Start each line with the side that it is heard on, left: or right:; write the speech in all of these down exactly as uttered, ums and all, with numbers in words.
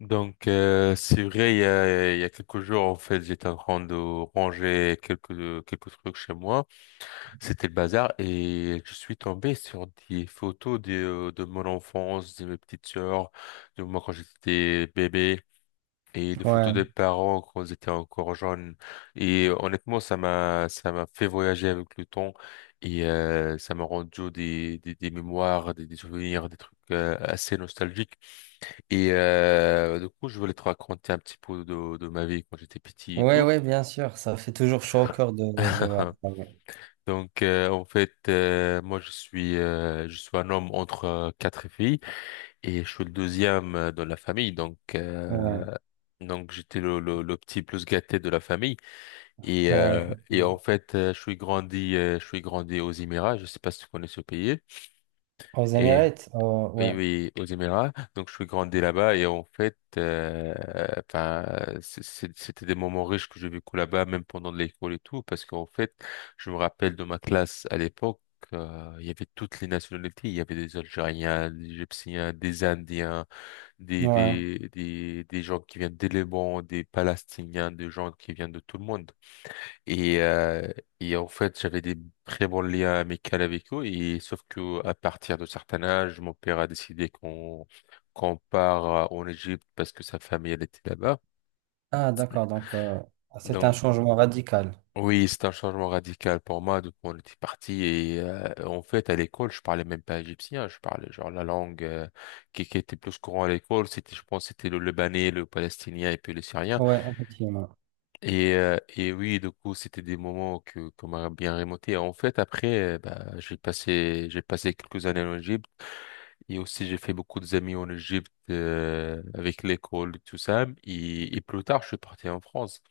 left: Donc, euh, c'est vrai, il y a, il y a quelques jours, en fait, j'étais en train de ranger quelques, euh, quelques trucs chez moi. C'était le bazar et je suis tombé sur des photos de, euh, de mon enfance, de mes petites sœurs, de moi quand j'étais bébé et des
right: Ouais,
left: photos des parents quand ils étaient encore jeunes. Et euh, honnêtement, ça m'a, ça m'a fait voyager avec le temps et euh, ça m'a rendu des, des, des mémoires, des, des souvenirs, des trucs euh, assez nostalgiques. Et euh, du coup, je voulais te raconter un petit peu de, de ma vie quand j'étais petit et
right: ouais,
left: tout.
right: ouais, bien sûr, ça fait toujours chaud au cœur de, de voir ça, Ouais,
left: Donc, euh, en fait, euh, moi, je suis, euh, je suis un homme entre euh, quatre filles et je suis le deuxième euh, dans la famille. Donc,
right: ouais,
left: euh, donc j'étais le, le, le petit plus gâté de la famille. Et,
right: ouais,
left: euh, et en fait, euh, je suis grandi, euh, je suis grandi aux Émirats. Je sais pas si tu connais ce pays.
right: Aux
left: Et
right: Émirats, euh,
left: oui,
right: ouais,
left: oui, aux Émirats. Donc, je suis grandi là-bas et en fait, euh, enfin, c'est- c'est- c'était des moments riches que j'ai vécu là-bas, même pendant l'école et tout, parce qu'en fait, je me rappelle de ma classe à l'époque, euh, il y avait toutes les nationalités. Il y avait des Algériens, des Égyptiens, des Indiens, des,
right: ouais.
left: des, des, des gens qui viennent des Liban, des Palestiniens, des gens qui viennent de tout le monde. Et, euh, et en fait, j'avais des très bons liens amicaux avec eux. Et sauf que à partir de certain âge, mon père a décidé qu'on qu'on part euh, en Égypte parce que sa famille elle était là-bas.
right: Ah, d'accord, donc euh, c'est un
left: Donc
right: changement radical.
left: oui, c'est un changement radical pour moi. Donc on était parti et euh, en fait à l'école, je parlais même pas égyptien. Je parlais genre la langue euh, qui, qui était plus courant à l'école, c'était je pense c'était le Libanais, le Palestinien et puis le Syrien.
right: Ouais, effectivement.
left: Et, euh, et oui, du coup, c'était des moments que qu'on m'a bien remonté. En fait, après, euh, bah, j'ai passé j'ai passé quelques années en Égypte et aussi j'ai fait beaucoup d'amis en Égypte euh, avec l'école et tout ça. Et, et plus tard, je suis parti en France.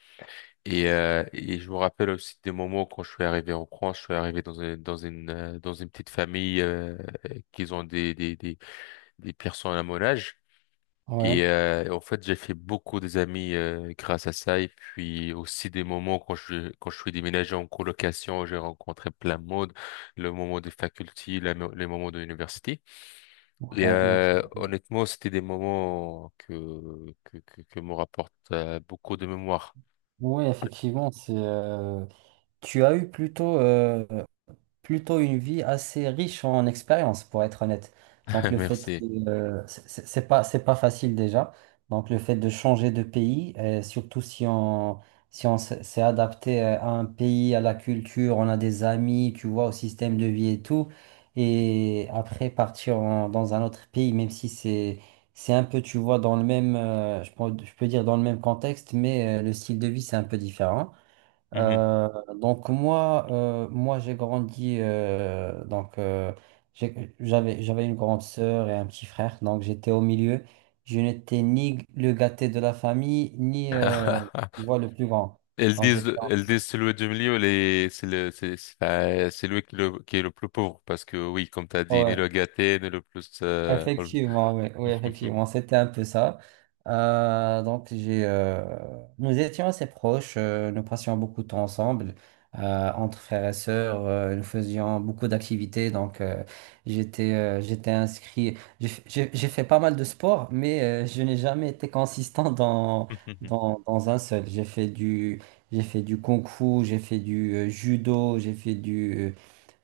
left: Et, euh, et je me rappelle aussi des moments quand je suis arrivé en France. Je suis arrivé dans une dans une euh, dans une petite famille euh, qui ont des des des des personnes à mon âge.
right: Ouais,
left: Et euh, en fait, j'ai fait beaucoup des amis euh, grâce à ça. Et puis aussi des moments quand je quand je suis déménagé en colocation, j'ai rencontré plein de monde. Le moment des facultés, la mo- les moments de l'université. Et
right: ouais, donc,
left: euh,
right: c'est-
left: honnêtement, c'était des moments que que que, que me rapportent euh, beaucoup de mémoire.
right: ouais, effectivement, c'est. Euh, Tu as eu plutôt euh, plutôt une vie assez riche en expérience, pour être honnête. Donc le fait
left: Merci.
right: de, euh, c'est c'est- c'est pas, c'est pas facile déjà. Donc le fait de changer de pays, euh, surtout si on, si on s'est s'est adapté euh, à un pays, à la culture, on a des amis, tu vois, au système de vie et tout. Et après partir en- dans un autre pays, même si c'est, c'est un peu, tu vois, dans le même, euh, je peux, je peux dire dans le même contexte, mais euh, le style de vie, c'est un peu différent.
left: Mhm.
right: Euh, donc moi, euh, moi j'ai grandi, euh, donc euh, j'ai- j'avais j'avais une grande sœur et un petit frère, donc j'étais au milieu. Je n'étais ni le gâté de la famille, ni euh, tu vois, le plus grand.
left: Elles
right: Donc j'étais,
left: disent, elles disent celui du milieu, les, c'est le, c'est, c'est euh, c'est lui qui, le- qui est le plus pauvre parce que oui, comme t'as dit, ni le gâté, ni le plus. euh,
right: Effectivement, oui, oui, effectivement, c'était un peu ça. Euh, donc, j'ai, euh, nous étions assez proches, euh, nous passions beaucoup de temps ensemble, euh, entre frères et sœurs, euh, nous faisions beaucoup d'activités. Donc, euh, j'étais, euh, j'étais inscrit, j'ai f- j'ai- j'ai fait pas mal de sport, mais euh, je n'ai jamais été consistant dans,
left: Mhm,
right: dans, dans un seul. J'ai fait du, j'ai fait du kung-fu, j'ai fait du euh, judo, j'ai fait du euh,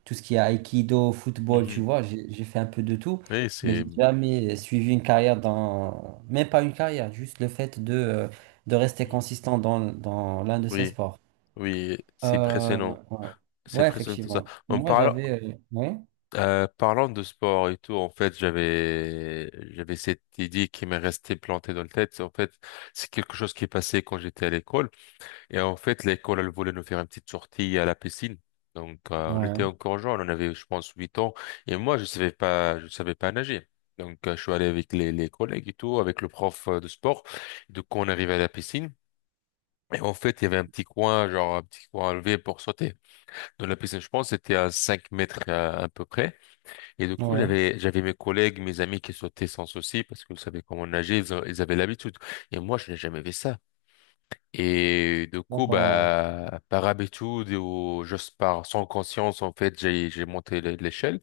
right: tout ce qui est aïkido, football, tu
left: mhm.
right: vois, j'ai j'ai fait un peu de tout,
left: Oui,
right: mais
left: c'est
right: j'ai jamais suivi une carrière dans, même pas une carrière, juste le fait de, euh, de rester consistant dans, dans l'un de ces
left: oui,
right: sports.
left: oui, c'est
right: Euh,
left: impressionnant,
right: ouais.
left: c'est
right: Ouais,
left: impressionnant tout ça.
right: effectivement.
left: En
right: Moi,
left: parlant,
right: j'avais. Euh, Ouais,
left: euh, parlant de sport et tout, en fait, j'avais j'avais cette idée qui m'est restée plantée dans le tête. C'est- En fait, c'est quelque chose qui est passé quand j'étais à l'école. Et en fait, l'école, elle voulait nous faire une petite sortie à la piscine. Donc, euh, on était
right: ouais,
left: encore jeunes, on avait, je pense, huit ans. Et moi, je savais pas, je savais pas nager. Donc, euh, je suis allé avec les, les collègues et tout, avec le prof euh, de sport. Donc, on arrive à la piscine. Et en fait, il y avait un petit coin, genre un petit coin à lever pour sauter dans la piscine. Je pense que c'était à cinq mètres à, à peu près. Et du coup,
right: ouais.
left: j'avais j'avais mes collègues, mes amis qui sautaient sans souci parce qu'ils savaient comment nager, ils, ont- ils avaient l'habitude. Et moi, je n'ai jamais fait ça. Et du coup,
right: D'accord.
left: bah par habitude ou juste par sans conscience, en fait, j'ai j'ai monté l'é- l'échelle.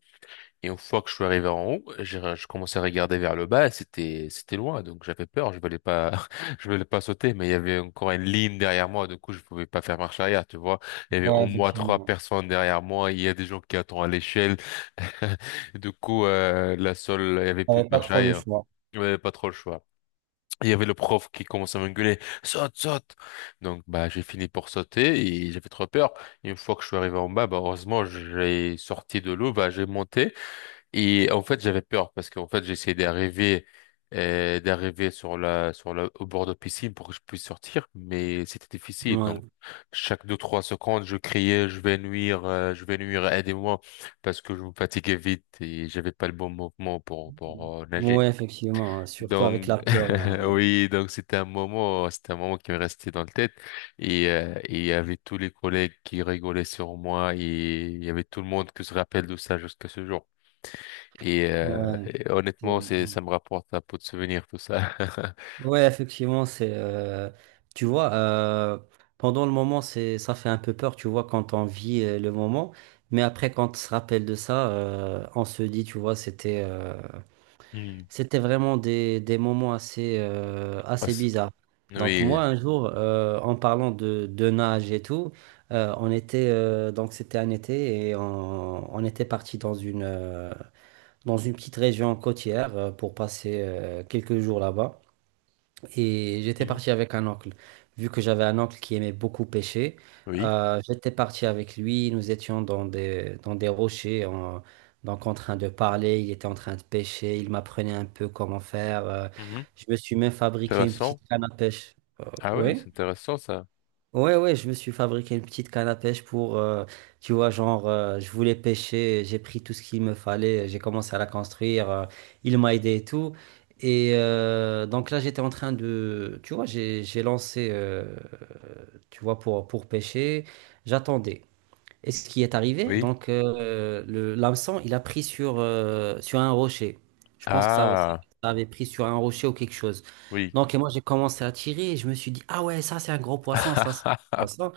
left: Et une fois que je suis arrivé en haut, j'ai, je commençais à regarder vers le bas et c'était, c'était loin. Donc j'avais peur, je voulais pas, je voulais pas sauter, mais il y avait encore une ligne derrière moi. Du coup, je pouvais pas faire marche arrière, tu vois. Il y avait
right: Ouais,
left: au moins trois
right: effectivement.
left: personnes derrière moi. Il y a des gens qui attendent à l'échelle. Du coup, euh, la seule, il y avait plus de
right: J'avais pas
left: marche
right: trop le
left: arrière.
right: choix.
left: Il y avait pas trop le choix. Il y avait le prof qui commençait à m'engueuler, saute, saute. Donc, bah, j'ai fini pour sauter et j'avais trop peur. Une fois que je suis arrivé en bas, bah, heureusement, j'ai sorti de l'eau, bah, j'ai monté. Et en fait, j'avais peur parce qu'en fait, j'essayais d'arriver euh, d'arriver sur la sur la au bord de piscine pour que je puisse sortir, mais c'était difficile.
right: Ouais.
left: Donc, chaque deux trois secondes, je criais, je vais nuire, euh, je vais nuire, aidez-moi, parce que je me fatiguais vite et j'avais pas le bon mouvement pour pour euh, nager.
right: Ouais, effectivement. Surtout avec la
left: Donc
right: peur, hein.
left: oui, donc c'était un moment, c'était un moment qui me restait dans la tête et euh, et il y avait tous les collègues qui rigolaient sur moi et il y avait tout le monde qui se rappelle de ça jusqu'à ce jour. Et, euh,
right: Ouais.
left: et
right: Ouais.
left: honnêtement, c'est, ça me rapporte un pot de souvenirs, tout ça.
right: Ouais, effectivement, c'est euh, tu vois, euh, pendant le moment c'est ça fait un peu peur, tu vois quand on vit euh, le moment, mais après quand on se rappelle de ça, euh, on se dit tu vois c'était euh,
left: Mhm.
right: c'était vraiment des, des moments assez euh,
left: Ah,
right: assez
left: c'est-
right: bizarres. Donc
left: oui.
right: moi un jour euh, en parlant de, de nage et tout, euh, on était euh, donc c'était un été et on, on était parti dans une euh, dans une petite région côtière euh, pour passer euh, quelques jours là-bas. Et j'étais
left: Mhm.
right: parti avec un oncle. Vu que j'avais un oncle qui aimait beaucoup pêcher,
left: Oui.
right: euh, j'étais parti avec lui. Nous étions dans des, dans des rochers, en- donc en train de parler. Il était en train de pêcher. Il m'apprenait un peu comment faire. euh.
left: Mhm.
right: Je me suis même fabriqué une petite
left: Intéressant.
right: canne à pêche.
left: Ah ouais,
right: Oui.
left: c'est intéressant ça.
right: Ouais, ouais, je me suis fabriqué une petite canne à pêche pour, euh, tu vois, genre, euh, je voulais pêcher, j'ai pris tout ce qu'il me fallait, j'ai commencé à la construire, euh, il m'a aidé et tout. Et euh, donc là, j'étais en train de, tu vois, j'ai j'ai lancé, euh, tu vois, pour, pour pêcher, j'attendais. Et ce qui est arrivé,
left: Oui.
right: donc euh, le l'hameçon, il a pris sur, euh, sur un rocher. Je pense que ça,
left: Ah,
right: ça avait pris sur un rocher ou quelque chose.
left: oui.
right: Donc et moi, j'ai commencé à tirer et je me suis dit, ah ouais, ça c'est un gros poisson, ça c'est un gros poisson.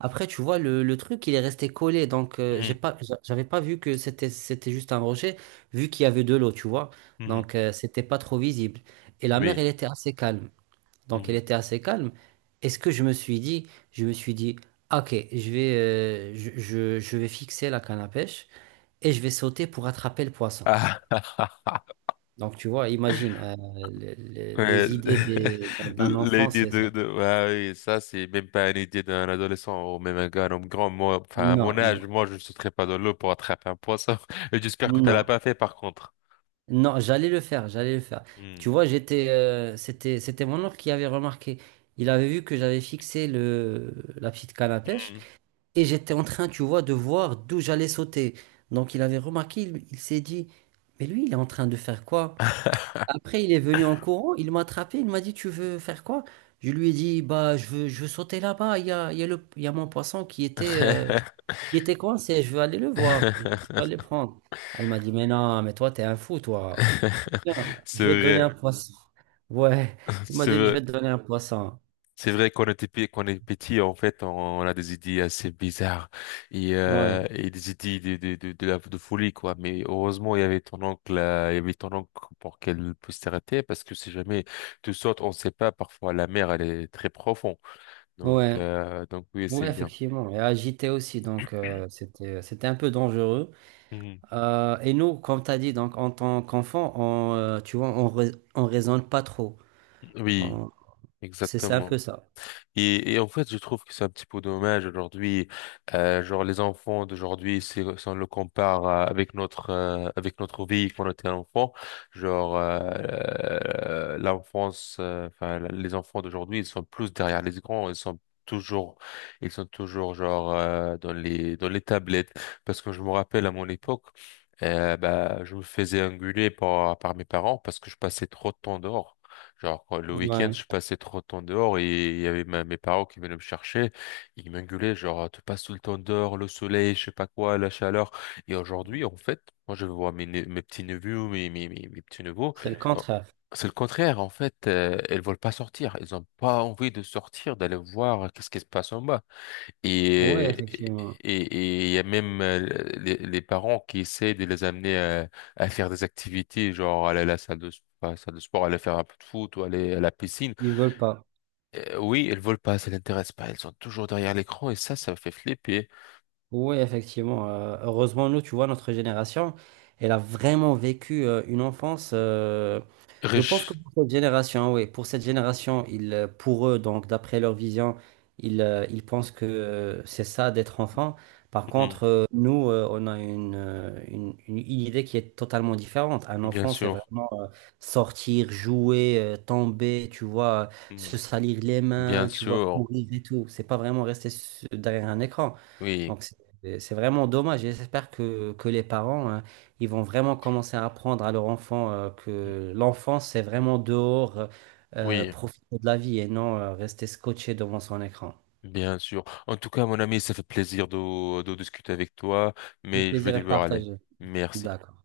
right: Après, tu vois, le, le truc, il est resté collé. Donc euh, j'ai
left: Mhm.
right: pas, j'a- j'avais pas vu que c'était, c'était juste un rocher, vu qu'il y avait de l'eau, tu vois.
left: Mhm.
right: Donc euh, c'était pas trop visible. Et la mer,
left: Oui.
right: elle était assez calme, donc elle
left: Mhm.
right: était assez calme. Est-ce que Je me suis dit, je me suis dit, ok, je vais, euh, je, je- je vais fixer la canne à pêche et je vais sauter pour attraper le poisson.
left: Ah,
right: Donc tu vois, imagine, euh, le- le-
left: ouais.
right: les idées des- d'un d'un enfant,
left: L'idée
right: c'est
left: de,
right: ça.
left: de ah oui, ça, c'est même pas une idée d'un adolescent ou même un gars, un homme grand. Moi, enfin,
right: Non,
left: à mon
right: non,
left: âge, moi, je ne sauterais pas dans l'eau pour attraper un poisson. Et j'espère que tu l'as
right: non,
left: pas fait, par contre.
right: non, j'allais le faire, j'allais le faire. Tu
left: Mhm.
right: vois, j'étais, euh, c'était, c'était mon oncle qui avait remarqué. Il avait vu que j'avais fixé le, la petite canne à pêche.
left: Mhm.
right: Et j'étais en train, tu vois, de voir d'où j'allais sauter. Donc il avait remarqué, il, il s'est dit, mais lui, il est en train de faire quoi? Après, il est venu en courant, il m'a attrapé, il m'a dit, tu veux faire quoi? Je lui ai dit, bah, je veux, je veux sauter là-bas, il y a, il y a le, il y a mon poisson qui était, euh, qui était coincé, je veux aller le voir, je veux aller le prendre. Elle m'a dit, mais non, mais toi, t'es un fou, toi. Tiens,
left: C'est
right: je vais te donner un
left: vrai,
right: poisson. Ouais, il m'a
left: c'est
right: dit, je vais
left: vrai.
right: te donner un poisson.
left: C'est vrai qu'on était pe- qu'on est petit, en fait, on a des idées assez bizarres et,
right: Ouais,
left: euh, et des idées de, de, de, de, la- de folie, quoi. Mais heureusement, il y avait ton oncle, euh, il y avait ton oncle pour qu'elle puisse t'arrêter parce que si jamais tu sautes, on ne sait pas, parfois la mer, elle est très profonde. Donc,
right: ouais.
left: euh, donc oui, c'est
right: Oui,
left: bien.
right: effectivement, et agité aussi, donc euh, c'était c'était un peu dangereux.
left: Mhm.
right: Euh, et nous, comme tu as dit, donc en tant qu'enfant, on, euh, tu vois, on, rais- on raisonne pas trop.
left: Oui,
right: On- C'est c'est un
left: exactement.
right: peu ça.
left: Et, et en fait, je trouve que c'est un petit peu dommage aujourd'hui. Euh, genre, les enfants d'aujourd'hui, si, si on le compare euh, avec notre euh, avec notre vie quand on était enfant, genre euh, l'enfance, euh, enfin les enfants d'aujourd'hui, ils sont plus derrière les écrans, ils sont toujours, ils sont toujours genre euh, dans les dans les tablettes. Parce que je me rappelle à mon époque, euh, bah, je me faisais engueuler par par mes parents parce que je passais trop de temps dehors. Genre, quand- le week-end,
right: Ouais,
left: je passais trop de temps dehors et il y avait ma- mes parents qui venaient me chercher. Ils m'engueulaient, genre, «Ah, tu passes tout le temps dehors, le soleil, je sais pas quoi, la chaleur. Et aujourd'hui, en fait, moi, je vois mes, ne- mes petits-neveux, mes, mes, mes, mes petits-neveux.
right: c'est le
left: Oh,
right: contraire.
left: c'est le contraire, en fait, euh, elles veulent pas sortir. Elles ont pas envie de sortir, d'aller voir qu'est-ce qui se passe en bas.
right: Oui,
left: Et
right: effectivement,
left: et et il y a même euh, les, les parents qui essaient de les amener à, à faire des activités, genre aller à la salle de, pas à la salle de sport, aller faire un peu de foot ou aller à la piscine.
right: ils veulent pas.
left: Euh, oui, elles veulent pas, ça l'intéresse pas. Elles sont toujours derrière l'écran et ça, ça me fait flipper.
right: Oui, effectivement. Euh, heureusement, nous, tu vois, notre génération, elle a vraiment vécu euh, une enfance. euh, Je pense que
left: Riche.
right: pour cette génération, oui, pour cette génération, ils, euh, pour eux, donc d'après leur vision, ils, euh, ils pensent que euh, c'est ça d'être enfant. Par
left: Mhm.
right: contre, euh, nous, euh, on a une, euh, une, une- une idée qui est totalement différente. Un
left: Bien
right: enfant, c'est
left: sûr.
right: vraiment euh, sortir, jouer, euh, tomber, tu vois, se
left: Mhm.
right: salir les
left: Bien
right: mains, tu vois,
left: sûr.
right: courir et tout. C'est pas vraiment rester s- derrière un écran.
left: Oui.
right: Donc, et c'est vraiment dommage, et j'espère que, que les parents, hein, ils vont vraiment commencer à apprendre à leur enfant euh,
left: Mhm.
right: que l'enfance, c'est vraiment dehors, euh, euh,
left: Oui.
right: profiter de la vie et non euh, rester scotché devant son écran.
left: Bien sûr. En tout cas, mon ami, ça fait plaisir de, de discuter avec toi,
right: Le
left: mais je vais
right: plaisir est
left: devoir aller.
right: partagé.
left: Merci.
right: D'accord.